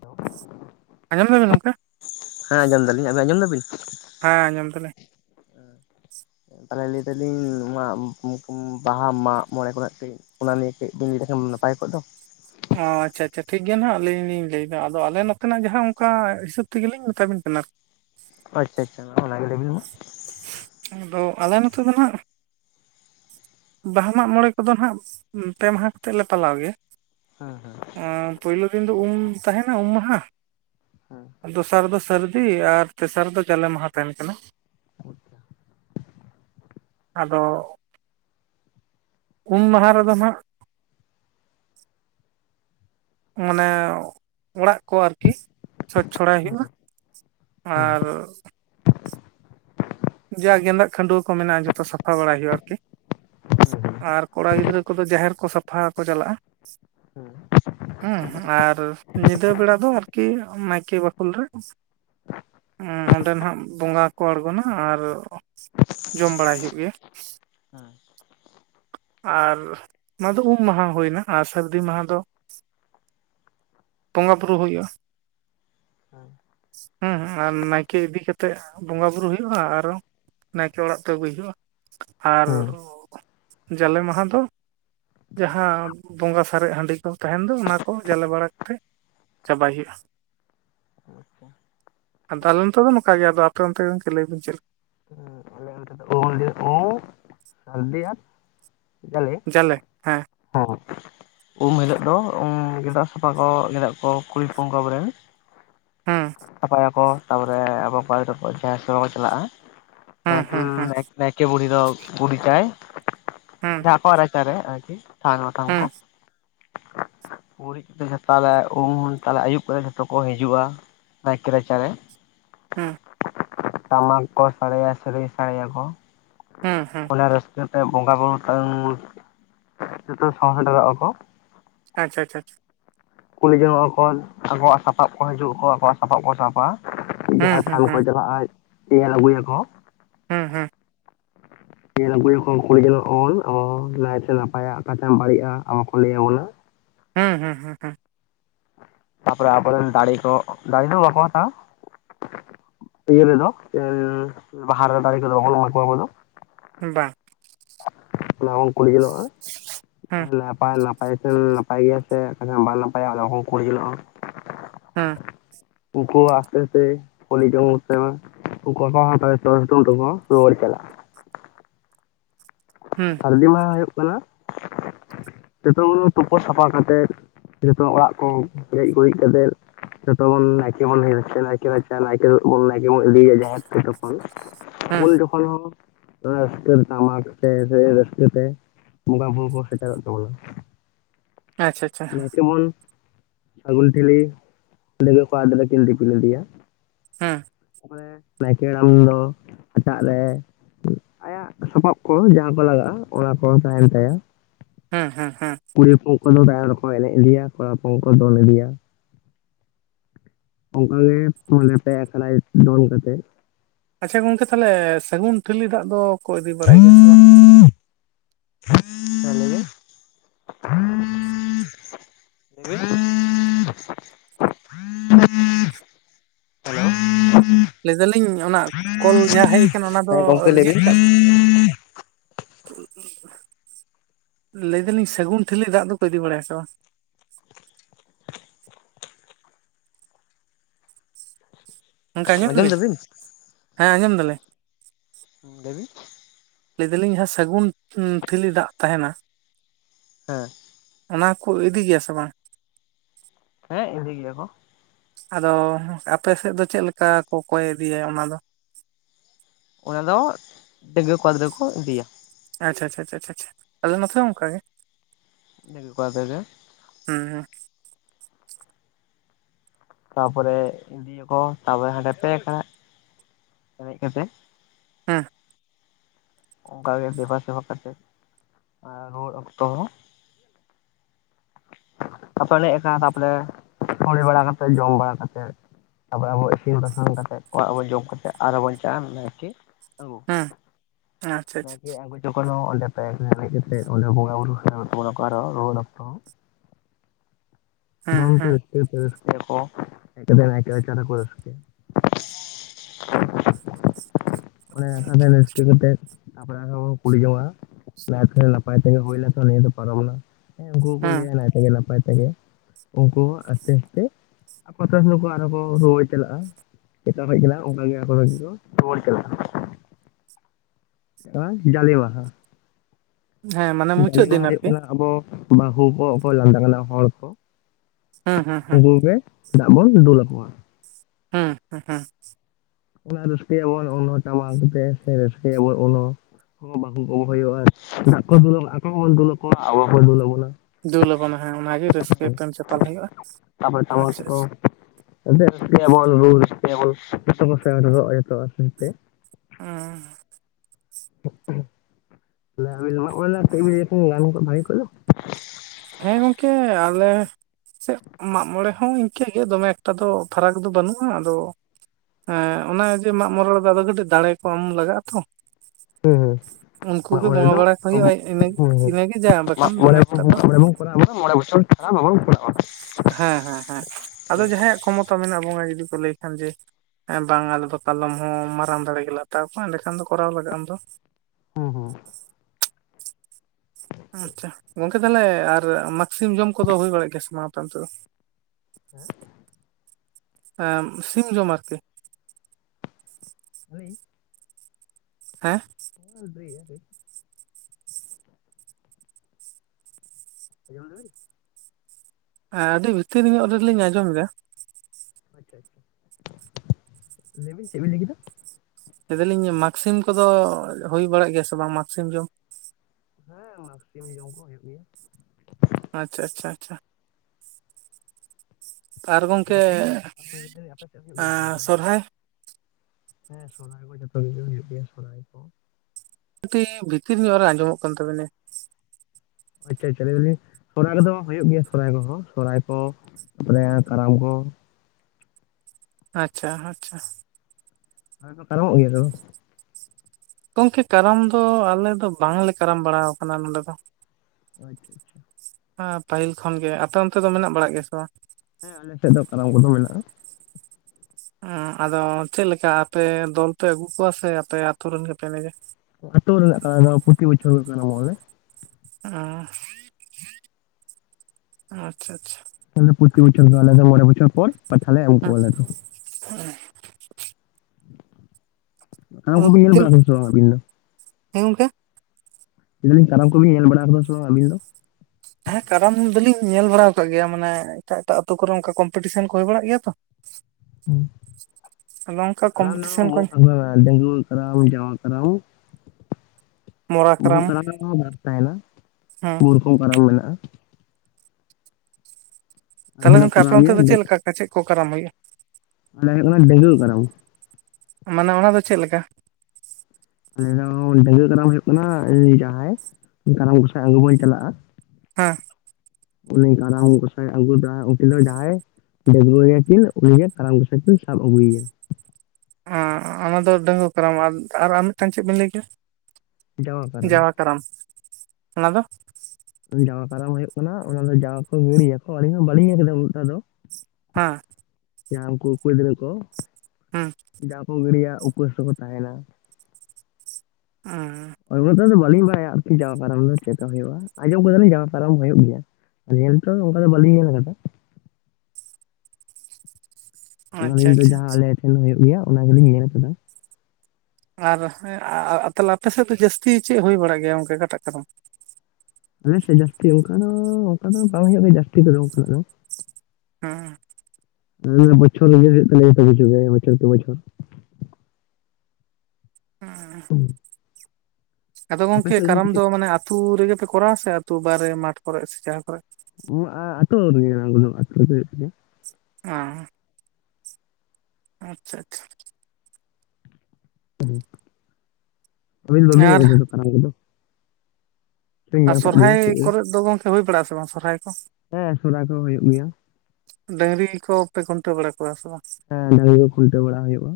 ᱫᱚ [unintelligible] ᱟᱸᱡᱚᱢ ᱫᱟᱵᱤᱱ ᱜᱚᱝᱠᱮ? ᱫᱟᱞᱤᱧ ᱟᱵᱤᱱ ᱟᱸᱡᱚᱢ ᱫᱟᱵᱤᱱ? ᱦᱮᱸ ᱟᱸᱡᱚᱢ ᱫᱟᱞᱤᱧ᱾ ᱛᱟᱦᱞᱮ ᱞᱟᱹᱭ ᱫᱟᱞᱤᱧ ᱱᱚᱣᱟ ᱯᱟᱺ ᱵᱟᱦᱟ ᱢᱟᱜ ᱢᱚᱬᱮ ᱠᱚᱨᱮᱜ ᱠᱟᱹᱡ ᱼᱼ ᱚᱱᱟ ᱱᱤᱭᱮ ᱠᱟᱹᱡ ᱵᱤᱱ ᱞᱟᱹᱭ ᱞᱮᱠᱷᱟᱱ ᱱᱟᱯᱟᱭ ᱠᱚᱜ ᱫᱚ ᱾ ᱚ ᱟᱪᱪᱷᱟ ᱟᱪᱪᱷᱟ ᱴᱷᱤᱠ ᱜᱮᱭᱟ ᱱᱟᱦᱟᱜ ᱟᱹᱞᱤᱧ ᱞᱤᱧ ᱞᱟᱹᱭ ᱫᱟ᱾ ᱟᱫᱚ ᱟᱞᱮ ᱱᱚᱛᱮᱱᱟᱜ ᱡᱟᱦᱟᱸ ᱚᱱᱠᱟ ᱦᱤᱥᱟᱹᱵ ᱛᱮᱜᱮ ᱞᱤᱧ ᱢᱮᱛᱟ ᱵᱤᱱ ᱠᱟᱱᱟ ᱟᱨ ᱟᱪᱪᱷᱟ ᱟᱪᱪᱷᱟ ᱾ ᱚᱱᱟᱜᱮ ᱞᱮᱭ ᱵᱤᱱ ᱢᱟ᱾ ᱟᱫᱚ ᱟᱞᱮ ᱱᱚᱛᱮ ᱫᱚ ᱱᱟᱦᱟᱜᱼᱼ ᱵᱟᱦᱟ ᱢᱟᱜ ᱢᱚᱬᱮᱸ ᱠᱚᱫᱚ ᱱᱟᱦᱟᱜ ᱯᱮ ᱢᱟᱦᱟ ᱠᱟᱛᱮᱫ ᱞᱮ ᱛᱟᱞᱟᱣ ᱜᱮᱭᱟ ᱾ ᱦᱮᱸ ᱦᱮᱸ ᱯᱩᱭᱞᱩ ᱫᱤᱱ ᱫᱚ ᱩᱢ ᱛᱟᱦᱮᱸᱱᱟ ᱩᱢ ᱢᱟᱦᱟ, ᱫᱚᱥᱟᱨ ᱫᱚ ᱥᱟᱹᱨ ᱫᱤ ᱟᱨ ᱛᱮᱥᱟᱨ ᱫᱚ ᱡᱟᱞᱮ ᱢᱟᱦᱟ ᱛᱟᱦᱮᱱᱟ ᱾ ᱜ [unintelligible] ᱟᱫᱚ, ᱩᱢ ᱢᱟᱦᱟ ᱨᱮᱫᱚ ᱱᱟᱦᱟᱜ ᱢᱟᱱᱮ ᱚᱲᱟᱜ ᱠᱚ ᱟᱨᱠᱤ ᱪᱷᱚᱸᱪ ᱪᱷᱚᱲᱟᱭ ᱦᱮᱸ ᱦᱩᱭᱩᱜᱼᱟ ᱦᱮᱸ ᱾ ᱦᱮᱸ ᱦᱮᱸ ᱟᱨ ᱡᱟ ᱜᱮᱸᱫᱟᱜ ᱠᱷᱟᱹᱰᱣᱟᱹ ᱠᱚ ᱢᱮᱱᱟᱜᱼᱟ ᱡᱚᱛᱚ ᱥᱟᱯᱷᱟ ᱵᱟᱲᱟᱭ ᱦᱩᱭᱩᱜᱼᱟ ᱟᱨᱠᱤ ᱾ ᱟᱨ ᱠᱚᱲᱟ ᱜᱤᱫᱽᱨᱟᱹ ᱠᱚᱫᱚ ᱡᱟᱦᱮᱨ ᱠᱚ ᱥᱟᱯᱷᱟ ᱠᱚ ᱪᱟᱞᱟᱜᱼᱟ ᱾ ᱦᱩᱸ ᱟᱨ ᱧᱤᱫᱟᱹ ᱵᱮᱲᱟ ᱫᱚ ᱟᱨᱠᱤ ᱱᱟᱭᱠᱮ ᱵᱟᱠᱷᱳᱞ ᱨᱮᱼᱼ ᱚᱸᱰᱮ ᱱᱟᱦᱟᱜ ᱵᱚᱸᱜᱟ ᱠᱚ ᱟᱬᱜᱚᱱᱟ ᱾ ᱟᱨ ᱡᱚᱢ ᱵᱟᱲᱟᱭ ᱦᱩᱭᱩᱜ ᱜᱮᱭᱟ ᱾ ᱦᱮᱸ ᱟᱨ ᱱᱚᱣᱟ ᱫᱚ ᱩᱢ ᱢᱟᱦᱟ ᱦᱩᱭᱱᱟ ᱟᱨ ᱥᱟᱹᱨᱫᱤ ᱢᱟᱦᱟ ᱫᱚᱼᱼ ᱵᱚᱸᱜᱟ ᱵᱩᱨᱩ ᱦᱩᱭᱩᱜᱼᱟ ᱾ ᱦᱩᱸ ᱦᱩᱸ ᱟᱨ ᱱᱟᱭᱠᱮ ᱤᱫᱤ ᱠᱟᱛᱮᱜ ᱵᱚᱸᱜᱟ ᱵᱩᱨᱩ ᱦᱩᱭᱩᱜᱼᱟ ᱟᱨᱚᱼᱼ ᱱᱟᱭᱠᱮ ᱚᱲᱟᱜ ᱛᱮ ᱟᱹᱜᱩᱭ ᱮᱦᱩᱭᱩᱜᱼᱟ ᱟᱨ ᱦᱮᱸ ᱦᱮᱸ ᱡᱟᱞᱮ ᱢᱟᱦᱟ ᱫᱚᱼᱼ ᱡᱟᱦᱟᱸ ᱵᱚᱸᱜᱟ ᱥᱟᱨᱮᱡ ᱦᱟᱸᱹᱰᱤ ᱠᱚ ᱛᱟᱦᱮᱱ ᱫᱚ ᱚᱱᱟ ᱠᱚ ᱡᱟᱞᱮ ᱵᱟᱲᱟ ᱛᱮ ᱪᱟᱵᱟᱭ ᱦᱩᱭᱩᱜᱼᱟ᱾ ᱦᱮᱸ ᱟᱪᱪᱷᱟ ᱟᱫᱚ ᱟᱞᱮ ᱱᱚᱛᱮ ᱫᱚ ᱱᱚᱝᱠᱟ ᱜᱮ, ᱟᱯᱮ ᱚᱱᱛᱮ [unintelligible] ᱞᱟᱹᱭ ᱵᱤᱱ ᱪᱮᱫ ᱞᱮᱠᱟ? ᱦᱮᱸ ᱟᱞᱮ ᱳᱱᱛᱮ ᱫᱚ [unintelligible] ᱩᱸ ᱥᱟᱹᱨᱫᱤ ᱟᱨ ᱡᱟᱞᱮ ᱾ ᱡᱟᱞᱮ ᱦᱮᱸ ᱦᱚᱸ ᱩᱢ ᱦᱤᱞᱳᱜ ᱫᱚ ᱜᱮᱸᱫᱟᱜ ᱥᱟᱯᱷᱟ ᱠᱚ ᱜᱮᱫᱟᱜ ᱠᱚ ᱠᱩᱲᱤ ᱦᱚᱯᱚᱝ ᱦᱮᱸ [unintelligible] ᱥᱟᱯᱟᱭ ᱟᱠᱚ ᱛᱟᱯᱚᱨᱮ ᱟᱵᱚ ᱠᱚᱲᱟ ᱡᱟᱦᱟᱸᱭ ᱥᱮ ᱵᱟᱠᱚ ᱪᱟᱞᱟᱜᱼᱟ᱾ ᱱᱟᱭᱠᱮ, ᱦᱮᱸ ᱦᱮᱸ ᱱᱟᱭᱠᱮ ᱵᱩᱲᱦᱤ ᱫᱚ ᱜᱩᱨᱤᱡᱟᱭ ᱾ ᱦᱩᱸ, ᱟᱠᱚᱣᱟᱜ ᱨᱟᱪᱟ ᱨᱮ ᱟᱨᱠᱤ ᱛᱷᱟᱱ ᱵᱟᱛᱷᱟᱱ ᱠᱚ᱾ ᱜᱩᱨᱤᱡ ᱠᱛᱮ ᱡᱚᱛᱮ [unintelligible] ᱩᱢ ᱛᱟᱦᱞᱮ ᱟᱭᱩᱵ ᱠᱟᱛᱮ ᱡᱷᱚᱛᱚ ᱠᱚ ᱦᱤᱡᱩᱜᱼᱟ ᱱᱟᱭᱠᱮ ᱨᱟᱪᱟᱨᱮ᱾ ᱦᱩᱸ, ᱴᱟᱢᱟᱠ ᱠᱚ ᱥᱟᱲᱮᱭᱟ ᱥᱮᱨᱮᱧ ᱥᱟᱲᱮ ᱭᱟᱠᱚ᱾ ᱦᱮᱸ ᱦᱮᱸ ᱚᱱᱟ ᱨᱟᱹᱥᱠᱟᱹ ᱛᱮ ᱵᱚᱸᱜᱟ ᱵᱩᱨᱩ [unintelligible] ᱡᱚᱛᱚ ᱫᱚᱦᱚ ᱥᱮᱴᱮᱨᱚᱜᱼᱟ ᱠᱚ᱾ ᱟᱪᱪᱷᱟ ᱟᱪᱪᱷᱟ ᱟᱪᱪᱷᱟ᱾ ᱠᱩᱞᱤ ᱡᱚᱝᱚᱜ ᱟᱠᱚ ᱟᱠᱚᱣᱟᱜ ᱥᱟᱯᱟᱵ ᱠᱚ ᱦᱤᱡᱩᱜ ᱟᱠᱚ ᱟᱠᱚᱣᱟᱜ ᱥᱟᱯᱟᱵ ᱠᱚ ᱥᱟᱵᱟ᱾ ᱦᱩᱸ ᱡᱟᱦᱮᱨ ᱦᱩᱸ ᱛᱷᱟᱱ ᱠᱚ ᱦᱩᱸ ᱪᱟᱞᱟᱜᱼᱟ ᱧᱮᱞ ᱟᱹᱜᱩᱭᱟᱠᱚ᱾ ᱦᱩᱸ ᱦᱩᱸ, [unintelligible] ᱠᱩᱞᱤ ᱡᱚᱱᱚᱜ ᱟᱵᱚᱱ ᱟᱨ ᱱᱟᱭᱛᱮ ᱱᱟᱯᱟᱭᱟᱜ ᱚᱠᱟ ᱴᱟᱝ ᱵᱟᱹᱲᱤᱡᱼᱟ ᱟᱵᱚ ᱠᱚ ᱞᱟᱹᱭ ᱟᱵᱚᱱᱟ᱾ ᱦᱩᱸ ᱦᱩᱸ ᱦᱩᱸ ᱦᱩᱸ, ᱛᱟᱯᱚᱨᱮ ᱟᱵᱚ ᱨᱮᱱ ᱫᱟᱲᱮ ᱠᱚ ᱫᱟᱲᱮ ᱦᱚᱸ ᱵᱟᱠᱚ ᱦᱟᱛᱟᱣᱟ᱾ ᱤᱭᱟᱹ ᱨᱮᱫᱚ, ᱮᱱ ᱵᱟᱦᱟ ᱨᱮ ᱫᱟᱲᱮ ᱠᱚᱫᱚ ᱵᱟᱵᱚᱱ ᱮᱢᱟ ᱠᱚᱣᱟ ᱟᱵᱚ ᱫᱚ᱾ ᱵᱟᱝ, ᱚᱱᱟ ᱦᱚᱸᱵᱚᱱ ᱠᱩᱞᱤ ᱡᱚᱱᱚᱜᱼᱟ ᱦᱩᱸ ᱱᱟᱯᱟᱭ ᱱᱟᱯᱟᱭ᱾ ᱠᱷᱚᱭ ᱱᱟᱯᱟᱭ ᱜᱮᱭᱟ ᱥᱮ ᱚᱠᱟ ᱴᱷᱮᱱ ᱵᱟᱝ ᱱᱟᱯᱟᱭᱟ ᱚᱱᱟ ᱠᱚ ᱵᱚᱲ ᱠᱩᱞᱤ ᱡᱚᱱᱚᱜᱼᱟ᱾ ᱦᱩᱸ, ᱩᱠᱩ ᱟᱯᱮ ᱥᱮ᱾ ᱠᱩᱞᱤ ᱡᱚᱢ ᱠᱚ ᱩᱱᱠᱟ ᱦᱟᱛᱟᱣ ᱪᱚᱜ-ᱟ ᱧᱩᱛᱩᱢ ᱛᱮᱠᱚ ᱨᱩᱣᱟᱹᱲ ᱪᱟᱞᱟᱜᱼᱟ᱾ ᱦᱩᱸ ᱥᱟᱨᱫᱤ ᱢᱟᱦᱟ ᱦᱩᱭᱩᱜ ᱠᱟᱱᱟ᱾ [inaudible] ᱡᱚᱛᱚ ᱵᱚᱱ ᱛᱩᱯᱩ ᱥᱟᱯᱷᱟ ᱠᱟᱛᱮᱫ ᱡᱚᱛᱚ ᱚᱲᱟᱜ ᱠᱚ ᱜᱮᱡ ᱜᱩᱨᱤᱡ ᱠᱟᱛᱮᱫ, ᱡᱚᱛᱚ ᱵᱚᱱ ᱱᱟᱠᱮ ᱵᱚᱱ ᱨᱤᱠᱟ ᱱᱟᱠᱮ ᱱᱟᱭᱠᱮ ᱵᱚᱱ ᱱᱟᱠᱮ ᱵᱚᱱ ᱤᱫᱤ ᱮᱭᱟ ᱡᱟᱦᱮᱨ ᱛᱮ ᱛᱚᱠᱷᱚᱱ᱾ ᱦᱩᱸ ᱩᱱ ᱡᱚᱠᱷᱚᱱ ᱦᱚᱸ ᱨᱟᱹᱥᱠᱟᱹᱢ ᱛᱟᱢᱟᱠ ᱥᱮ ᱥᱮ ᱨᱟᱹᱥᱠᱟᱹ ᱛᱮ ᱵᱚᱸᱜᱟ ᱵᱩᱨᱩ ᱠᱚ ᱥᱮᱴᱮᱨᱚᱜ ᱛᱟᱵᱚᱱᱟ᱾ ᱟᱪᱪᱷᱟ, ᱟᱪᱪᱷᱟ ᱱᱟᱛᱮ ᱵᱚᱱ ᱥᱟᱜᱩᱱ ᱴᱷᱮᱞᱤ ᱫᱟᱹᱝᱣᱟᱹ ᱠᱚᱲᱟ ᱜᱮᱫᱽᱨᱟᱹ ᱠᱤᱱ ᱯᱤᱯᱤᱞ ᱟᱫᱮᱭᱟ᱾ ᱦᱮᱸ, ᱢᱟᱱᱮ, ᱱᱟᱭᱠᱮ ᱦᱟᱲᱟᱢ ᱫᱚ ᱦᱟᱴᱟᱜ ᱨᱮ ᱟᱭᱟᱜ ᱥᱟᱯᱟᱵ ᱠᱚ ᱡᱟᱦᱟᱸ ᱠᱚ ᱞᱟᱜᱟᱜᱼᱟ ᱚᱱᱟ ᱠᱚᱦᱚᱸ ᱛᱟᱦᱮᱱ ᱛᱟᱭᱟ᱾ ᱦᱮᱸ ᱦᱩᱮᱸ ᱦᱮᱸ᱾ ᱠᱩᱲᱤ ᱦᱚᱯᱚᱱ ᱠᱚᱫᱚ ᱰᱟᱦᱟᱨ ᱦᱚᱸᱠᱚ ᱮᱱᱮᱢ ᱤᱫᱤᱭᱟ ᱠᱚᱲᱟ ᱦᱚᱯᱚᱝ ᱠᱚ ᱫᱚᱱ ᱤᱫᱤᱭᱟ᱾ ᱚᱝᱠᱟ ᱜᱮ ᱢᱚᱞᱮ ᱯᱮ ᱟᱠᱷᱲᱟᱭ ᱫᱚᱱ ᱠᱟᱛᱮᱜ᱾ ᱟᱪᱪᱷᱟ ᱜᱚᱝᱠᱮ ᱛᱟᱦᱚᱞᱮ ᱥᱟᱹᱜᱩᱱ ᱴᱷᱤᱞᱤ ᱫᱟᱜ ᱫᱚ ᱠᱚ ᱤᱫᱤ ᱵᱟᱲᱟᱭ ᱜᱮᱭᱟ ᱥᱮ ᱵᱟᱝ? ᱦᱮᱸ ᱞᱟᱹᱭ ᱵᱮᱱ, ᱞᱟᱹᱭ ᱵᱤᱱ᱾ [unintelligible] ᱦᱮᱞᱳ ᱞᱟᱹᱭ ᱫᱟᱞᱤᱧ ᱚᱱᱟ ᱠᱚᱞ ᱡᱟᱦᱟᱸ ᱦᱮᱡ ᱠᱟᱱᱟ ᱚᱱᱟ ᱫᱚ ᱦᱮᱸ ᱜᱚᱢᱠᱮ ᱞᱟᱹᱭ ᱨᱤᱡᱮᱠᱴ ᱠᱟᱜ ᱵᱤᱱ᱾ [inaudible] ᱞᱟᱹᱭ ᱫᱟᱞᱤᱧ ᱥᱟᱹᱜᱩᱱ ᱴᱷᱤᱞᱤ ᱫᱟᱜ ᱫᱚᱠᱚ ᱤᱫᱤ ᱵᱟᱲᱟᱭᱟ ᱥᱮ ᱵᱟᱝ? ᱜᱚᱢᱠᱮ ᱟᱸᱡᱚᱢ ᱫᱟᱵᱤᱱ, ᱦᱮᱸ ᱟᱸᱡᱚᱢ ᱫᱟᱞᱮ᱾ ᱦᱩᱸ ᱞᱟᱹᱭᱵᱤᱱ, ᱞᱟᱹᱭ ᱫᱟᱞᱤᱧ ᱡᱟᱦᱟᱸ ᱥᱟᱹᱜᱩᱱ, ᱴᱷᱤᱞᱤ ᱫᱟᱜ ᱛᱟᱦᱮᱱᱟ᱾ ᱦᱮᱸ, ᱚᱱᱟ ᱠᱚ ᱤᱫᱤ ᱜᱮᱭᱟ ᱥᱮ ᱵᱟᱝ? ᱦᱮᱸ, ᱤᱸᱫᱤ ᱜᱮᱭᱟ ᱠᱚ᱾ ᱟᱫᱚ ᱟᱯᱮ ᱥᱮᱫ ᱫᱚ ᱪᱮᱫ ᱞᱮᱠᱟ ᱠᱚ ᱠᱚᱭ ᱤᱫᱤᱭᱟ ᱚᱱᱟ ᱫᱚ? ᱚᱱᱟ ᱫᱚ, ᱰᱟᱹᱝᱣᱟᱹ ᱠᱚᱲᱟ ᱜᱤᱫᱽᱨᱟᱹ ᱠᱚ ᱤᱫᱤᱭᱟ᱾ ᱟᱪᱪᱷᱟ ᱪᱷᱟ ᱪᱷᱟ ᱪᱷᱟ ᱪᱟᱷᱟ ᱟᱞᱮ ᱱᱚᱛᱮ ᱦᱚᱸ ᱚᱱᱠᱟ ᱜᱮ᱾ ᱰᱟᱹᱝᱣᱟᱹ ᱠᱚᱲᱟ ᱜᱤᱫᱟᱹᱨ ᱜᱮ᱾ ᱦᱩᱸ ᱦᱩᱸ ᱛᱟᱯᱚᱨᱮ ᱤᱫᱤᱭᱟ ᱠᱚ ᱛᱟᱯᱚᱨᱮ ᱦᱟᱸᱰᱮ ᱯᱮ ᱟᱠᱷᱟᱲᱟ ᱮᱱᱮᱡ ᱠᱟᱛᱮᱜ ᱦᱮᱸ ᱚᱱᱠᱟᱜ ᱜᱮ ᱫᱮᱵᱟ ᱥᱮᱵᱟ ᱠᱟᱛᱮ ᱟᱨ ᱨᱩᱣᱟᱹᱲ ᱚᱠᱛᱚ ᱦᱚᱸ [unintelligible] ᱟᱵᱟᱨ ᱟᱵᱚ ᱤᱥᱤᱱ ᱵᱟᱥᱟᱝ ᱠᱟᱛᱮᱜ ᱚᱲᱟᱜ ᱨᱮᱵᱱ ᱡᱚᱢ ᱠᱟᱛᱮᱜ ᱟᱨᱚ ᱵᱚᱱ ᱪᱟᱜ-ᱟ ᱱᱟᱭᱠᱮ ᱟᱜᱩ᱾ ᱦᱮᱸ ᱱᱟᱭᱠᱮ ᱟᱸᱜᱩ ᱡᱚᱠᱷᱚᱱ ᱦᱚᱸ ᱚᱰᱮ ᱯᱮ ᱟᱠᱷᱟᱲᱟ ᱮᱱᱮᱢ ᱠᱟᱛᱮ ᱚᱰᱮ ᱦᱚᱸ ᱵᱚᱸᱜᱟ ᱵᱩᱨᱩ ᱛᱚᱨᱟᱭ ᱛᱟᱵᱚᱱᱟ ᱨᱩᱣᱟᱹᱲ ᱚᱠᱛᱚ ᱦᱚᱸ᱾ [unintelligible] [unintelligible] [unintelligible] ᱠᱩᱞᱤ ᱦᱩᱸ ᱦᱩᱸ ᱡᱚᱧᱟᱜ ᱼ ᱟ᱾ ᱱᱟᱭ ᱛᱮᱦᱚᱸ ᱱᱟᱯᱟᱭ ᱛᱮᱜᱮ ᱦᱩᱭᱞ ᱠᱷᱟᱱ ᱱᱤᱭᱟ ᱫᱚ ᱯᱟᱨᱚᱢ ᱱᱟ᱾ᱦᱮᱸ ᱩᱱᱠᱩ ᱦᱚᱠᱚᱸ ᱦᱩᱸ ᱞᱟᱹᱭ-ᱟ ᱱᱟᱭ ᱛᱮ ᱱᱟᱯᱟᱭ ᱛᱮᱜᱮ᱾ ᱩᱱᱠᱩ ᱦᱚᱸ ᱟᱥᱛᱮ ᱟᱥᱛᱮ ᱟᱠᱚᱥᱮᱱ ᱟᱨᱦᱚᱸ ᱠᱚ ᱨᱩᱣᱟᱹᱲ ᱪᱟᱞᱟᱜ-ᱟ᱾ [unintelligible] ᱪᱮᱫ ᱡᱟᱞᱮ ᱵᱟᱦᱟ ᱦᱮᱸ ᱢᱟᱱᱮ ᱡᱟᱞᱮ ᱢᱩᱪᱟᱹᱫ ᱫᱤᱱ ᱢᱟᱦᱟ ᱦᱩᱭᱩᱜ ᱟᱨᱠᱤ ᱠᱟᱱᱟ ᱟᱵᱚ ᱵᱟᱦᱩ ᱠᱚ ᱚᱯᱚᱭ ᱞᱟᱸᱫᱟ ᱜᱟᱱᱚᱜ ᱦᱚᱲ ᱠᱚ ᱦᱩᱸ ᱦᱩᱸ ᱦᱩᱸ ᱩᱱᱚᱩ ᱠᱚ ᱜᱮ ᱫᱟᱜ ᱵᱚᱱ ᱫᱩᱞ‌ ᱟᱠᱚᱣᱟ᱾ ᱦᱩᱸ, ᱦᱩᱸ ᱦᱩᱸ [unintelligible] ᱚᱠᱚᱭ ᱠᱚ ᱵᱟᱦᱩ ᱠᱚᱠᱚ ᱦᱳᱭᱳᱜ-ᱟ ᱫᱟᱜᱽ ᱠᱚ ᱫᱩᱞ ᱟᱠᱚ ᱦᱚᱵᱚᱱ ᱫᱩᱞ ᱟᱠᱣᱟ ᱟᱵᱚ ᱦᱚᱸ ᱠᱚ ᱫᱩᱞᱟᱵᱚᱱᱟ᱾ ᱫᱩᱞᱟ ᱟᱵᱚᱱᱟ ᱦᱮᱸ ᱚᱱᱟᱜᱮ ᱨᱟᱹᱥᱠᱟᱹ ᱮᱯᱮᱢ ᱪᱟᱯᱟᱞ ᱦᱩᱭᱩᱜ-ᱟ ᱛᱟᱯᱚᱨᱮ ᱴᱟᱢᱟᱠ ᱟᱪᱪᱷᱟ ᱟᱪᱪᱷ [unintelligible] [unintelligible] [unintelligible] ᱦᱮᱸ ᱜᱚᱝᱠᱮ ᱟᱞᱮ ᱥᱮᱜ ᱢᱟᱜ ᱢᱚᱬᱮᱸ ᱦᱚᱸ ᱤᱱᱠᱟᱹᱜᱮ ᱫᱚᱢᱮ ᱮᱠᱴᱟ ᱫᱚ ᱯᱷᱟᱨᱟᱠ ᱫᱚ ᱵᱟᱹᱱᱩᱜ-ᱟ ᱟᱫᱚ ᱮᱸ ᱚᱱᱟ ᱡᱮ ᱢᱟᱜ ᱢᱚᱲᱮ ᱨᱮᱫᱚ ᱟᱫᱚ ᱠᱟᱹᱴᱤᱡ ᱫᱟᱲᱮ ᱠᱚ ᱟᱢ ᱞᱟᱜᱟᱜ ᱟᱛᱚ ᱵᱚᱸᱜᱟ ᱵᱟᱲᱟ ᱠᱚ ᱦᱩᱭᱩᱜᱼᱟ ᱤᱱᱟᱹᱜᱮ ᱤᱱᱟᱹᱜᱮ [unintelligible] ᱡᱟ ᱵᱟᱠᱷᱟᱱ ᱫᱚᱢᱮ ᱮᱠᱴᱟ ᱫᱚ [unintelligible] ᱦᱮᱸ ᱦᱮᱸ ᱦᱮᱸ ᱟᱫᱚ ᱦᱮᱸ ᱡᱟᱦᱟᱸᱭᱟᱜ ᱠᱷᱚᱢᱚᱛᱟ ᱢᱮᱱᱟᱜ ᱵᱚᱸᱜᱟ ᱡᱩᱫᱤ ᱠᱚ ᱞᱟᱹᱭ ᱠᱷᱟᱱ ᱡᱮ ᱦᱮᱸ ᱵᱟᱝ ᱟᱞᱮ ᱫᱚ ᱠᱟᱞᱚᱢ ᱦᱚᱸ ᱢᱟᱨᱟᱝ ᱫᱟᱲᱮ ᱜᱮᱞᱮ ᱦᱟᱛᱟᱣ ᱠᱚᱣᱟ ᱮᱸᱰᱮᱠᱷᱟᱱ ᱫᱚ ᱠᱚᱨᱟᱣ ᱞᱟᱜᱟᱜ-ᱟ ᱩᱱ ᱫᱚ᱾ ᱦᱩᱸ ᱦᱩᱸ ᱟᱪᱪᱷᱟ ᱜᱚᱝᱠᱮ ᱛᱟᱦᱚᱞᱮ ᱟᱨ ᱢᱟᱠᱥᱤᱢ ᱡᱚᱢ ᱠᱚᱫᱚ ᱦᱳᱭ ᱵᱟᱲᱟᱜ ᱜᱮᱭᱟ ᱟᱯᱮ ᱚᱱᱛᱮ ᱫᱚ? ᱦᱮᱸ ᱮ ᱥᱤᱢ ᱡᱚᱢ ᱟᱨᱠᱤ [inaudible] ᱦᱮᱸ [inaudible] [inaudible] ᱟᱹᱰᱤ ᱵᱷᱤᱛᱤᱨ ᱧᱚᱜ ᱨᱮᱞᱤᱧ ᱟᱸᱡᱚᱢ ᱫᱟ᱾ ᱟᱪᱪᱷᱟ ᱟᱪᱪᱷᱟ ᱞᱟᱹᱭᱵᱤᱱ ᱪᱮᱫ ᱵᱤᱱ ᱞᱟᱹᱭ ᱠᱮᱫᱟ? ᱞᱟᱹᱭ ᱫᱟᱞᱤᱧ ᱢᱟᱜᱽᱥᱤᱢ ᱠᱚᱫᱚ ᱦᱳᱭ ᱵᱟᱲᱟᱜ ᱜᱮᱭᱟ ᱥᱮ ᱵᱟᱝ ᱢᱟᱜᱽᱥᱤᱢ ᱡᱚᱢ? ᱦᱮᱸ ᱢᱟᱜᱽᱥᱤᱢ ᱡᱚᱢ ᱠᱚ ᱦᱳᱭᱳᱜ ᱜᱮᱭᱟ᱾ ᱟᱪᱪᱷᱟ ᱟᱪᱪᱷᱟ ᱟᱪᱪᱷᱟ ᱟᱨ ᱜᱚᱝᱠᱮ ᱟᱯᱮ ᱥᱮᱫ ᱦᱩᱭᱩᱜ ᱜᱮᱭᱟ ᱥᱮ ᱵᱟᱝ ᱥᱚᱨᱦᱟᱭ ᱦᱮᱸ ᱥᱚᱦᱚᱨᱟᱭ ᱠᱚ ᱡᱷᱚᱛᱚ ᱜᱮ ᱦᱳᱭᱳᱜ ᱜᱮᱭᱟ ᱥᱚᱦᱚᱨᱟᱭ ᱠᱚ ᱛᱮ ᱵᱷᱤᱛᱤᱨ ᱧᱚᱜ ᱨᱮ ᱟᱸᱡᱚᱢᱚᱜ ᱠᱟᱱ ᱛᱟᱵᱤᱱᱟ ᱟᱪᱪᱷᱟ ᱟᱪᱪᱷᱟ ᱞᱮᱭ ᱫᱟᱞᱤᱧ ᱥᱚᱨᱟᱭ ᱠᱚᱫᱚ ᱦᱩᱭᱩᱜ ᱜᱮᱭᱟ ᱥᱚᱨᱟᱭ ᱠᱚᱦᱚᱸ ᱥᱚᱨᱟᱭ ᱠᱚᱼᱼ ᱯᱚᱨᱮ ᱠᱟᱨᱟᱢ ᱠᱚ ᱟᱪᱪᱷᱟ, ᱟᱪᱪᱷᱟ, ᱠᱟᱨᱟᱢᱚᱜ ᱜᱮᱭᱟ ᱛᱚ? ᱜᱚᱝᱠᱮ ᱠᱟᱨᱟᱢ ᱫᱚ ᱟᱞᱮ ᱫᱚ ᱵᱟᱝᱞᱮ ᱠᱟᱨᱟᱢ ᱵᱟᱲᱟᱣ ᱠᱟᱱᱟ ᱱᱚᱰᱮ ᱫᱚ᱾ [inaudible] ᱟ ᱯᱟᱹᱦᱤᱞ ᱠᱷᱚᱱ ᱜᱮ ᱟᱯᱮ ᱚᱱᱛᱮ ᱫᱚ ᱢᱮᱱᱟᱜ ᱵᱟᱲᱟᱜ ᱜᱮᱭᱟ ᱥᱮ ᱵᱟᱝ? ᱦᱮᱸ ᱟᱞᱮ ᱥᱮᱫ ᱫᱚ ᱠᱟᱨᱟᱢ ᱠᱚᱫᱚ ᱢᱮᱱᱟᱜᱼᱟ ᱮᱸ ᱟᱫᱚ ᱪᱮᱫ ᱞᱮᱠᱟ ᱟᱯᱮ ᱫᱚᱞ ᱯᱮ ᱟᱹᱜᱩ ᱠᱚᱣᱟ ᱥᱮ ᱟᱯᱮ ᱟᱛᱳ ᱨᱮᱱ ᱜᱮᱯᱮ ᱮᱱᱮᱡᱟ? ᱟᱛᱳ ᱨᱮᱱᱟᱜ ᱯᱳᱛᱤ ᱵᱚᱪᱷᱚᱨ ᱦᱩᱭᱩᱜ ᱠᱟᱱᱟ ᱱᱚᱶᱟ ᱜᱮ ᱟᱸ ᱟᱪᱪᱷᱟ ᱟᱪᱪᱷᱟ᱾ [unintelligible] ᱯᱨᱚᱛᱤ ᱵᱚᱪᱷᱚᱨ ᱫᱚ ᱟᱞᱮ ᱫᱚ ᱢᱚᱬᱮ ᱵᱚᱪᱚᱨ ᱯᱚᱨ ᱯᱟᱴᱷᱟ ᱞᱮ ᱮᱢ ᱦᱮᱸ ᱠᱩᱣᱟᱞᱮ ᱾ [unintelligible] ᱠᱟᱨᱟᱢ ᱠᱚ ᱟᱫᱚ ᱵᱤᱱ ᱧᱮᱞ ᱛᱤᱱ ᱵᱟᱲᱟ ᱥᱮ ᱵᱟᱝ ᱟᱵᱤᱱ ᱫᱚ? ᱦᱮᱸ ᱜᱚᱝᱠᱮ ᱞᱟᱹᱭ ᱫᱟᱞᱤᱧ ᱠᱟᱨᱢ ᱠᱚ ᱵᱤᱱ ᱧᱮᱞ ᱵᱟᱲᱟ ᱠᱟᱫᱟ ᱥᱮ ᱵᱟᱝ ᱟᱹᱵᱤᱱ ᱫᱚ᱾ ᱦᱮᱸ ᱠᱟᱨᱟᱢ ᱫᱚ ᱞᱤᱧ ᱧᱮᱞ ᱵᱟᱲᱟᱣ ᱠᱟᱫ ᱜᱮᱭᱟ ᱢᱟᱱᱮ ᱮᱴᱟᱜ ᱮᱴᱟᱜ ᱟᱛᱳ ᱠᱚᱨᱮ ᱚᱱᱠᱟ ᱠᱚᱢᱯᱤᱴᱤᱥᱮᱱ ᱠᱚ ᱦᱩᱭ ᱵᱟᱲᱟᱜ ᱜᱮᱭᱟ ᱛᱚ ᱟᱫᱚ ᱚᱱᱠᱟ [unintelligible] ᱠᱚᱢᱯᱤᱴᱤᱥᱮᱱ ᱠᱚ ᱰᱟᱸᱹᱜᱩᱣᱟᱹ ᱠᱟᱨᱟᱢ ᱡᱟᱣᱟ ᱠᱟᱨᱟᱢ [unintelligible] ᱵᱚᱦᱩ ᱠᱟᱨᱟᱢ ᱨᱮᱱᱟᱜᱼᱦᱚᱸ ᱵᱷᱟᱜᱽ ᱛᱟᱦᱮᱸᱱᱟ᱾ ᱦᱮᱸ ᱵᱩᱦᱩ ᱨᱚᱠᱚᱢ ᱠᱟᱨᱟᱢ ᱢᱮᱱᱟᱜᱼᱟ᱾ ᱟᱞᱮ ᱛᱟᱦᱚᱞᱮ ᱫᱚᱞᱮ ᱜᱚᱢᱠᱮ ᱟᱯᱮ ᱠᱚᱨᱟᱣ ᱚᱱᱛᱮ ᱜᱮᱭᱟ ᱫᱚ ᱪᱮᱫ ᱞᱮᱠᱟ ᱪᱮᱫ ᱠᱚ ᱠᱟᱨᱟᱢ ᱦᱩᱭᱩᱜᱼᱟ? ᱢᱟᱱᱮ ᱦᱩᱭᱩᱜ ᱠᱟᱱᱟ ᱰᱟᱸᱹᱜᱩᱣᱟᱹ ᱠᱟᱨᱟᱢ ᱢᱟᱱᱮ ᱚᱱᱟ ᱫᱚ ᱪᱮᱫ ᱞᱮᱠᱟ? ᱟᱞᱮ ᱫᱚ ᱰᱟᱸᱹᱜᱩᱣᱟᱹ ᱠᱟᱨᱟᱢ ᱦᱩᱭᱩᱜ ᱠᱟᱱᱟ ᱡᱟᱦᱟᱸᱭ ᱠᱟᱨᱟᱢ ᱜᱚᱥᱟᱭ ᱟᱹᱜᱩ ᱵᱚᱱ ᱪᱟᱞᱟᱜᱼᱟ᱾ ᱦᱮᱸ ᱩᱱᱤ ᱠᱟᱨᱟᱢ ᱜᱚᱥᱟᱭ ᱟᱹᱜᱩ [unintelligible] ᱡᱟᱦᱟᱭ ᱰᱟᱹᱵᱽᱨᱟᱹᱣ ᱮᱭᱟ ᱠᱤᱱ ᱩᱱᱤᱜᱮ ᱠᱟᱨᱟᱢ ᱜᱥᱟᱭ ᱠᱤᱱ ᱥᱟᱵ ᱟᱹᱜᱩᱭ ᱭᱟ᱾ ᱚᱱᱟ ᱫᱚ ᱰᱟᱺᱜᱩᱣ ᱠᱟᱨᱟᱢ ᱟᱨ ᱟᱨ ᱢᱤᱫᱴᱟᱝ ᱪᱮᱫ ᱵᱤᱱ ᱞᱟᱹᱭ ᱠᱮᱭᱟ? ᱡᱟᱣᱟ ᱠᱟᱨᱟᱢ ᱚᱱᱟ ᱫᱚ? ᱡᱟᱣᱟ ᱠᱟᱨᱟᱢ ᱦᱩᱭᱩᱜ ᱠᱟᱱᱟ ᱚᱱᱟ ᱫᱚ ᱡᱟᱣᱟ ᱠᱚ ᱜᱤᱲᱤᱭᱟᱠᱚ ᱟᱹᱞᱤᱧ ᱦᱚᱸ ᱵᱟᱹᱞᱤᱧ ᱤᱭᱟᱹ ᱠᱮᱫᱟ ᱩᱱᱟᱹᱴᱟᱜ ᱫᱚ ᱦᱮᱸ ᱡᱟᱦᱟᱸ ᱩᱱᱠᱩ ᱠᱩᱲᱤ ᱜᱤᱫᱽᱨᱟᱹ ᱠᱚ ᱦᱩᱸ ᱡᱟ ᱠᱚ ᱜᱤᱰᱤᱭᱤᱭᱟ ᱩᱯᱟᱹᱥ ᱨᱮᱠᱚ ᱛᱟᱦᱮᱸᱱᱟ᱾ ᱟᱸ ᱩᱱᱟᱹᱜ ᱢᱟᱜ ᱫᱚ ᱵᱟᱹᱞᱤᱧ ᱵᱟᱲᱟᱭᱟ ᱟᱨᱠᱤ ᱡᱟᱣᱟ ᱠᱟᱨᱟᱢ ᱫᱚ ᱪᱮᱫᱮᱠᱟ ᱦᱩᱭᱩᱜᱼᱟ ᱟᱸᱡᱚᱢ ᱠᱟᱫᱟᱞᱤᱧ ᱡᱟᱣᱟ ᱠᱟᱨᱟᱢ ᱦᱩᱭᱩᱜ ᱜᱮᱭᱟ᱾ ᱧᱮᱞ ᱛᱚ ᱚᱱᱠᱟ ᱫᱚ ᱵᱟᱹᱞᱤᱧ ᱧᱮᱞ ᱟᱠᱟᱫᱟ᱾ ᱦᱩᱸ ᱟᱪᱪᱷᱟ ᱟᱹᱞᱤᱧ ᱫᱚ ᱟᱪᱪᱷᱟ ᱡᱟᱦᱟᱸ ᱟᱪᱪᱷᱟ᱾ ᱟᱞᱮᱴᱷᱮᱱ ᱦᱩᱭᱩᱜ ᱜᱮᱭᱟ ᱚᱱᱟᱱᱟ ᱜᱮᱞᱤᱧ ᱧᱮᱞ ᱟᱠᱟᱫᱟ᱾ ᱟᱨ ᱛᱟᱦᱚᱞᱮ ᱟᱯᱮ ᱥᱮᱫ ᱫᱚ ᱡᱟᱹᱥᱛᱤ ᱪᱮᱫ ᱦᱩᱭ ᱵᱟᱲᱟᱜ ᱜᱮᱭᱟ ᱚᱱᱠᱟ ᱚᱠᱟᱴᱟᱜ ᱠᱟᱨᱟᱢ? ᱟᱞᱮ ᱥᱮᱫ ᱡᱟᱹᱥᱛᱤ ᱚᱱᱠᱟ ᱫᱚ ᱚᱱᱠᱟ ᱫᱚ ᱵᱟᱝ ᱦᱳᱭᱳᱜ ᱜᱮᱭᱟ ᱡᱟᱹᱥᱛᱤ ᱠᱚᱫᱚ ᱚᱱᱠᱟᱱᱟᱜ ᱫᱚ᱾ ᱦᱮᱸ ᱵᱪᱷᱚᱨ ᱜᱮ ᱧᱮᱞ ᱦᱳᱭᱳᱜ ᱠᱟᱱᱟ ᱵᱪᱷᱚᱨ ᱠᱤ ᱵᱪᱪᱷᱚᱨ ᱦᱮᱸ ᱟᱫᱚ ᱟᱯᱮ ᱜᱚᱝᱠᱮ ᱥᱮᱫ ᱠᱟᱨᱟᱢ ᱫᱚ ᱪᱮᱫ ᱢᱟᱱᱮ ᱟᱹᱛᱩ ᱨᱮᱜᱮ ᱯᱮ ᱠᱚᱨᱟᱣᱟ ᱥᱮ ᱟᱹᱛᱩ ᱵᱟᱭᱨᱮ ᱢᱟᱴᱷ ᱠᱚᱨᱮ ᱥᱮ ᱡᱟᱦᱟᱸ ᱠᱚᱨᱮ? ᱟᱹᱛᱩ ᱨᱮᱜᱮ ᱚᱱᱟᱠᱚᱫᱚ ᱟᱹᱛᱩ ᱨᱮᱜᱮᱼᱼ ᱟ ᱟᱪᱪᱷᱟ ᱟᱪᱪᱷᱟ ᱟᱹᱵᱤᱱ ᱫᱚ ᱵᱟᱹᱵᱤᱱ ᱟᱨ ᱟᱸᱡᱚᱢ ᱠᱟᱫᱟ ᱠᱟᱨᱟᱢ ᱠᱚᱫᱚ? ᱥᱮᱵᱤᱱ ᱟᱨ ᱧᱮᱞ ᱠᱟᱜ ᱜᱮᱭᱟ ᱥᱚᱨᱦᱟᱭ ᱪᱮᱫ ᱠᱚᱨᱮᱫ ᱫᱚ ᱜᱚᱝᱠᱮ ᱦᱩᱭ ᱵᱟᱲᱟᱜ ᱟ ᱥᱮ ᱵᱟᱝ ᱥᱚᱨᱦᱟᱭ ᱠᱚ? ᱦᱮᱸ ᱥᱚᱨᱦᱟᱭ ᱠᱚ ᱦᱩᱭᱩᱜ ᱜᱮᱭᱟ᱾ ᱰᱟᱹᱝᱨᱤ ᱠᱚᱯᱮ ᱠᱷᱩᱱᱴᱟᱹᱣ ᱵᱟᱲᱟ ᱠᱚᱣᱟ ᱥᱮ ᱵᱟᱝ? ᱦᱮᱸ ᱰᱟᱹᱝᱨᱤ ᱠᱷᱩᱱᱴᱟᱹᱣ ᱵᱟᱲᱟ ᱦᱩᱭᱩᱜᱼᱟ᱾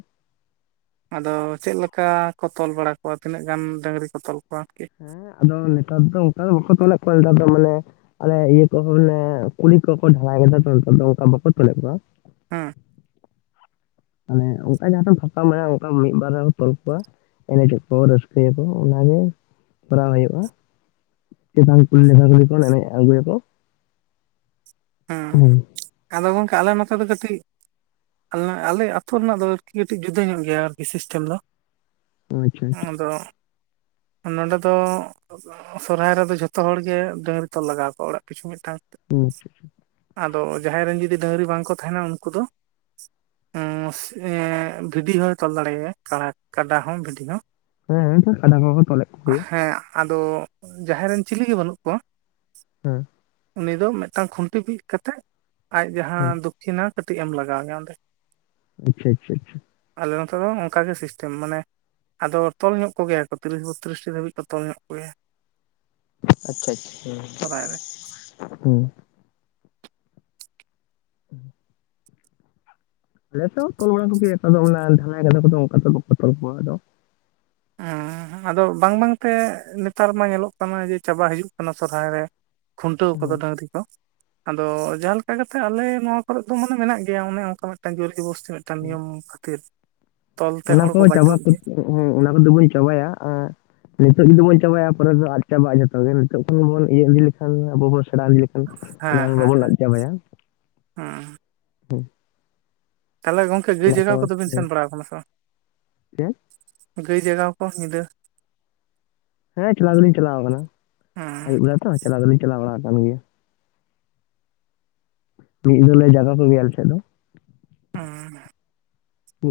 ᱟᱫᱚ ᱪᱮᱫ ᱞᱮᱠᱟ ᱠᱚ ᱛᱚᱞ ᱵᱟᱲᱟ ᱠᱚᱣᱟ ᱛᱤᱱᱟᱹᱜ ᱜᱟᱱ ᱰᱟᱹᱝᱨᱤ ᱠᱚ ᱛᱚᱞ ᱠᱚᱣᱟ ᱟᱨᱠᱤ? ᱦᱮᱸ ᱟᱫᱚ ᱱᱮᱛᱟᱨ ᱫᱚ ᱚᱱᱠᱟ ᱫᱚ ᱵᱟᱠᱚ ᱛᱚᱞᱮᱫ ᱠᱚᱣᱟ ᱱᱮᱛᱟᱨ ᱫᱚ ᱢᱟᱱᱮᱼᱼ ᱟᱞᱮ ᱤᱭᱟᱹ ᱠᱚᱦᱚᱸ ᱢᱟᱱᱮ ᱠᱩᱞᱦᱤ ᱠᱚᱠᱚ ᱰᱷᱟᱞᱟᱭ ᱠᱮᱫᱟ ᱛᱚ ᱱᱮᱛᱟᱨ ᱫᱚ ᱚᱱᱠᱟ ᱵᱟᱠᱚ ᱛᱚᱞᱮᱫ ᱠᱚᱣᱟ᱾ ᱦᱮᱸ᱾ ᱢᱟᱱᱮ ᱚᱱᱠᱟ ᱡᱟᱦᱟᱸᱴᱷᱮᱱ ᱯᱷᱟᱸᱠᱟ ᱢᱮᱱᱟᱜᱼᱟ ᱚᱱᱠᱟ ᱢᱤᱫ ᱵᱟᱨ ᱨᱮᱦᱚᱸ ᱛᱚᱞ ᱠᱚᱣᱟ᱾ ᱮᱱᱮᱡᱚᱜ ᱠᱚ ᱨᱟᱹᱥᱠᱟᱹᱭᱟ ᱠᱚ ᱚᱱᱟᱜᱮ ᱠᱚᱨᱟᱣ ᱦᱩᱭᱩᱜᱼᱟ᱾ [unintelligible] ᱩᱞ ᱞᱮᱠᱷᱷᱟ ᱠ ᱠᱚᱣᱟᱮ ᱟᱜᱩᱭᱭᱟ ᱠᱚ᱾ ᱦᱮᱸ ᱟᱫᱚ ᱜᱚᱝᱠᱮ ᱟᱞᱮ ᱱᱚᱛᱮ ᱫᱚ ᱠᱟᱹᱴᱤᱡᱼᱼ ᱟᱞᱮ ᱟᱹᱛᱩ ᱨᱮᱱᱟᱜ ᱫᱚ ᱟᱨᱠᱤ ᱠᱟᱹᱴᱤᱡ ᱡᱩᱫᱟᱹ ᱧᱚᱜ ᱜᱮᱭᱟ ᱟᱨᱠᱤ ᱥᱤᱥᱴᱮᱢ ᱫᱚ᱾ ᱟᱪᱪᱷᱟ ᱟᱪᱪᱷᱟ ᱟᱫᱚ ᱱᱚᱸᱰᱮ ᱫᱚ᱾ ᱥᱚᱨᱚᱦᱦᱟᱭ ᱨᱮᱫᱚ ᱡᱷᱚᱛᱚ ᱦᱚᱲᱜᱮ ᱰᱟᱹᱝᱨᱤ ᱛᱚᱞ ᱞᱟᱜᱟᱣ ᱟᱠᱚᱣᱟ ᱚᱲᱟᱜ ᱠᱤᱪᱷᱩ ᱢᱤᱫᱴᱟᱝᱼᱼ [unintelligible] ᱟᱫᱚ ᱡᱟᱦᱟᱭ ᱨᱮᱱ ᱡᱩᱫᱤ ᱰᱟᱹᱝᱨᱤ ᱵᱟᱝ ᱠᱚ ᱛᱟᱦᱮᱸᱱᱟ ᱩᱱᱠᱩ ᱫᱚᱼᱼ [unintelligible] ᱵᱷᱤᱰᱤ ᱦᱚᱸᱭ ᱛᱚᱞ ᱫᱟᱲᱮᱭᱟᱭᱟ ᱠᱟᱲᱟ ᱠᱟᱰᱟ ᱦᱚᱸ ᱵᱷᱤᱰᱤ ᱦᱚᱸ, ᱦᱮᱸ ᱦᱮ ᱠᱟᱰᱟ ᱠᱚᱜᱮ ᱛᱚᱞᱮᱫ ᱠᱚᱜᱮᱭᱟ᱾ ᱦᱮᱸ ᱟᱫᱚ ᱡᱟᱦᱟᱭ ᱨᱮᱱ ᱪᱤᱞᱤ ᱜᱮ ᱵᱟᱹᱱᱩᱜ ᱠᱚᱣᱟ, ᱦᱩᱸ ᱩᱱᱤ ᱫᱚ ᱢᱤᱫᱴᱟᱝ ᱠᱷᱩᱱᱴᱤ ᱵᱤᱫ ᱠᱟᱛᱮᱜ ᱟᱡ ᱦᱮᱸ ᱡᱟᱦᱟᱸ ᱫᱚᱠᱠᱷᱤᱱᱟ ᱠᱟᱹᱴᱤᱡ ᱮᱢ ᱞᱟᱜᱟ ᱣᱮᱭᱟ ᱚᱸᱰᱮ᱾ ᱴᱷᱤᱠ ᱴᱷᱤᱠ ᱟᱞᱮ ᱱᱚᱛᱮ ᱫᱚ ᱚᱱᱠᱟᱜᱮ ᱥᱤᱥᱴᱮᱢ ᱢᱟᱱᱮ ᱟᱫᱚ ᱛᱚᱞ ᱧᱚᱜ ᱠᱚᱜᱮᱭᱟ ᱠᱚ ᱛᱤᱨᱤᱥ ᱵᱚᱛᱨᱤᱥᱴᱤ ᱫᱷᱟᱹᱵᱤᱡ ᱠᱚ ᱛᱚᱞ ᱧᱚᱜ ᱠᱚᱜᱮᱭᱟ᱾ ᱟᱪᱪᱷᱟ ᱟᱪᱪᱷᱟ ᱥᱚᱨᱦᱟᱭ ᱨᱮ [unintelligible] ᱦᱩᱸ, ᱞᱮᱪᱚᱝ [unintelligible] ᱚᱱᱟ [unintelligible] ᱚᱱᱠᱟ ᱫᱚ ᱵᱚᱠᱩ ᱛᱚᱞ ᱠᱚᱣᱟ ᱟᱫᱚ᱾ [unintelligible] ᱟᱫᱚ ᱵᱟᱝ ᱵᱟᱝᱛᱮ ᱱᱮᱛᱟᱨ ᱢᱟ ᱧᱮᱞᱚᱜ ᱠᱟᱱᱟ ᱡᱮ ᱪᱟᱵᱟ ᱦᱤᱡᱩᱜ ᱠᱟᱱᱟ ᱥᱚᱨᱦᱟᱭ᱾ ᱠᱷᱩᱱᱴᱟᱹᱣ ᱠᱚᱫᱚ ᱦᱮᱸ ᱰᱟᱹᱝᱨᱤ ᱠᱚ᱾ ᱟᱫᱚ ᱡᱟᱦᱟᱸ ᱞᱮᱠᱟ ᱠᱟᱛᱮᱜ ᱟᱞᱮ ᱱᱚᱣᱟ ᱠᱚᱨᱮ ᱫᱚ ᱢᱟᱱᱮ ᱢᱮᱱᱟᱜ ᱜᱮᱭᱟ ᱚᱱᱮ ᱚᱱᱠᱟ ᱢᱤᱫᱴᱟᱝ ᱡᱳᱚᱨ ᱡᱳᱵᱳᱥᱛᱤ ᱢᱤᱫᱼᱼ ᱴᱟᱝ ᱦᱮᱸ ᱱᱤᱭᱚᱢ ᱠᱷᱟᱹᱛᱤᱨ, ᱛᱚᱞᱛᱮ ᱚᱱᱟ ᱦᱚᱲ ᱠᱚ ᱪᱟᱵᱟᱸ ᱵᱟᱫᱽᱫᱷᱚᱜ ᱠᱚ ᱜᱮᱭᱟ ᱦᱮ ᱚᱱᱟ ᱠᱚᱫᱤ ᱵᱚᱱ ᱪᱟᱵᱟᱭᱟᱼᱼ ᱱᱤᱛᱚᱜ ᱡᱩᱫᱤᱵᱚᱱ ᱪᱟᱵᱟᱭᱟ ᱯᱚᱨᱮᱛᱮᱫᱚ ᱟᱫ ᱪᱟᱵᱟᱜᱼᱟ ᱡᱚᱛᱚ ᱜᱮ ᱱᱤᱛᱚᱜ ᱠᱷᱚᱱ ᱵᱚᱱ ᱤᱭᱟᱹ ᱤᱫᱤ ᱞᱮᱠᱷᱟᱱ ᱟᱵᱚ ᱵᱚᱱ ᱥᱮᱬᱟ ᱞᱮᱠᱷᱟᱱ ᱦᱮᱸ ᱚᱱᱟ ᱦᱮᱸ ᱵᱟᱵᱚᱱ ᱦᱮᱸ ᱟᱫ ᱪᱟᱵᱟᱭᱟ ᱦᱩᱸ ᱛᱟᱞᱦᱮ ᱜᱚᱝᱠᱮ ᱜᱟᱹᱭ ᱚᱱᱟ ᱡᱟᱜᱟᱣ ᱠᱚ ᱠᱚᱫᱚ ᱵᱤᱱ ᱦᱮᱸ ᱥᱮᱱ ᱵᱟᱲᱟ ᱟᱠᱟᱱᱟ ᱥᱮ ᱵᱟᱝ? ᱪᱮᱫ? ᱜᱟᱹᱭ ᱡᱟᱜᱟᱣ ᱠᱚ ᱧᱤᱫᱟᱹ? ᱦᱮᱸ ᱪᱟᱞᱟᱣ ᱫᱚᱞᱤᱧ ᱪᱟᱞᱟᱣ ᱟᱠᱟᱱᱟ ᱦᱩᱸ ᱟᱹᱭᱩᱵ ᱵᱮᱲᱟ ᱛᱚ ᱪᱟᱞᱟᱣ ᱫᱚᱞᱤᱧ ᱪᱟᱞᱟᱣ ᱵᱟᱲᱟ ᱟᱠᱟᱱ ᱜᱮᱭᱟ᱾ ᱢᱤᱫ ᱧᱤᱫᱟᱹ ᱞᱮ ᱡᱟᱜᱟᱣ ᱠᱚᱜᱮᱭᱟ ᱟᱞᱥᱮᱫ ᱫᱚ᱾ ᱦᱩᱸᱻ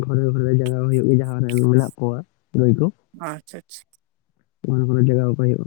ᱜᱷᱚᱨᱮ ᱜᱷᱚᱨᱮ ᱡᱟᱜᱟᱣ ᱦᱩᱭᱩᱜᱼᱟ ᱡᱟᱦᱟᱸᱭ ᱨᱮᱱ ᱢᱮᱱᱟᱜ ᱠᱚᱣᱟ ᱜᱟᱹᱭ ᱠᱚ ᱾ ᱟᱪᱪᱷᱟ ᱟᱪᱪᱷᱟ᱾ ᱵᱷᱚᱨᱮ ᱜᱷᱚᱨᱮ ᱡᱟᱜᱟᱣ ᱠᱚ ᱦᱩᱭᱩᱜᱼᱟ᱾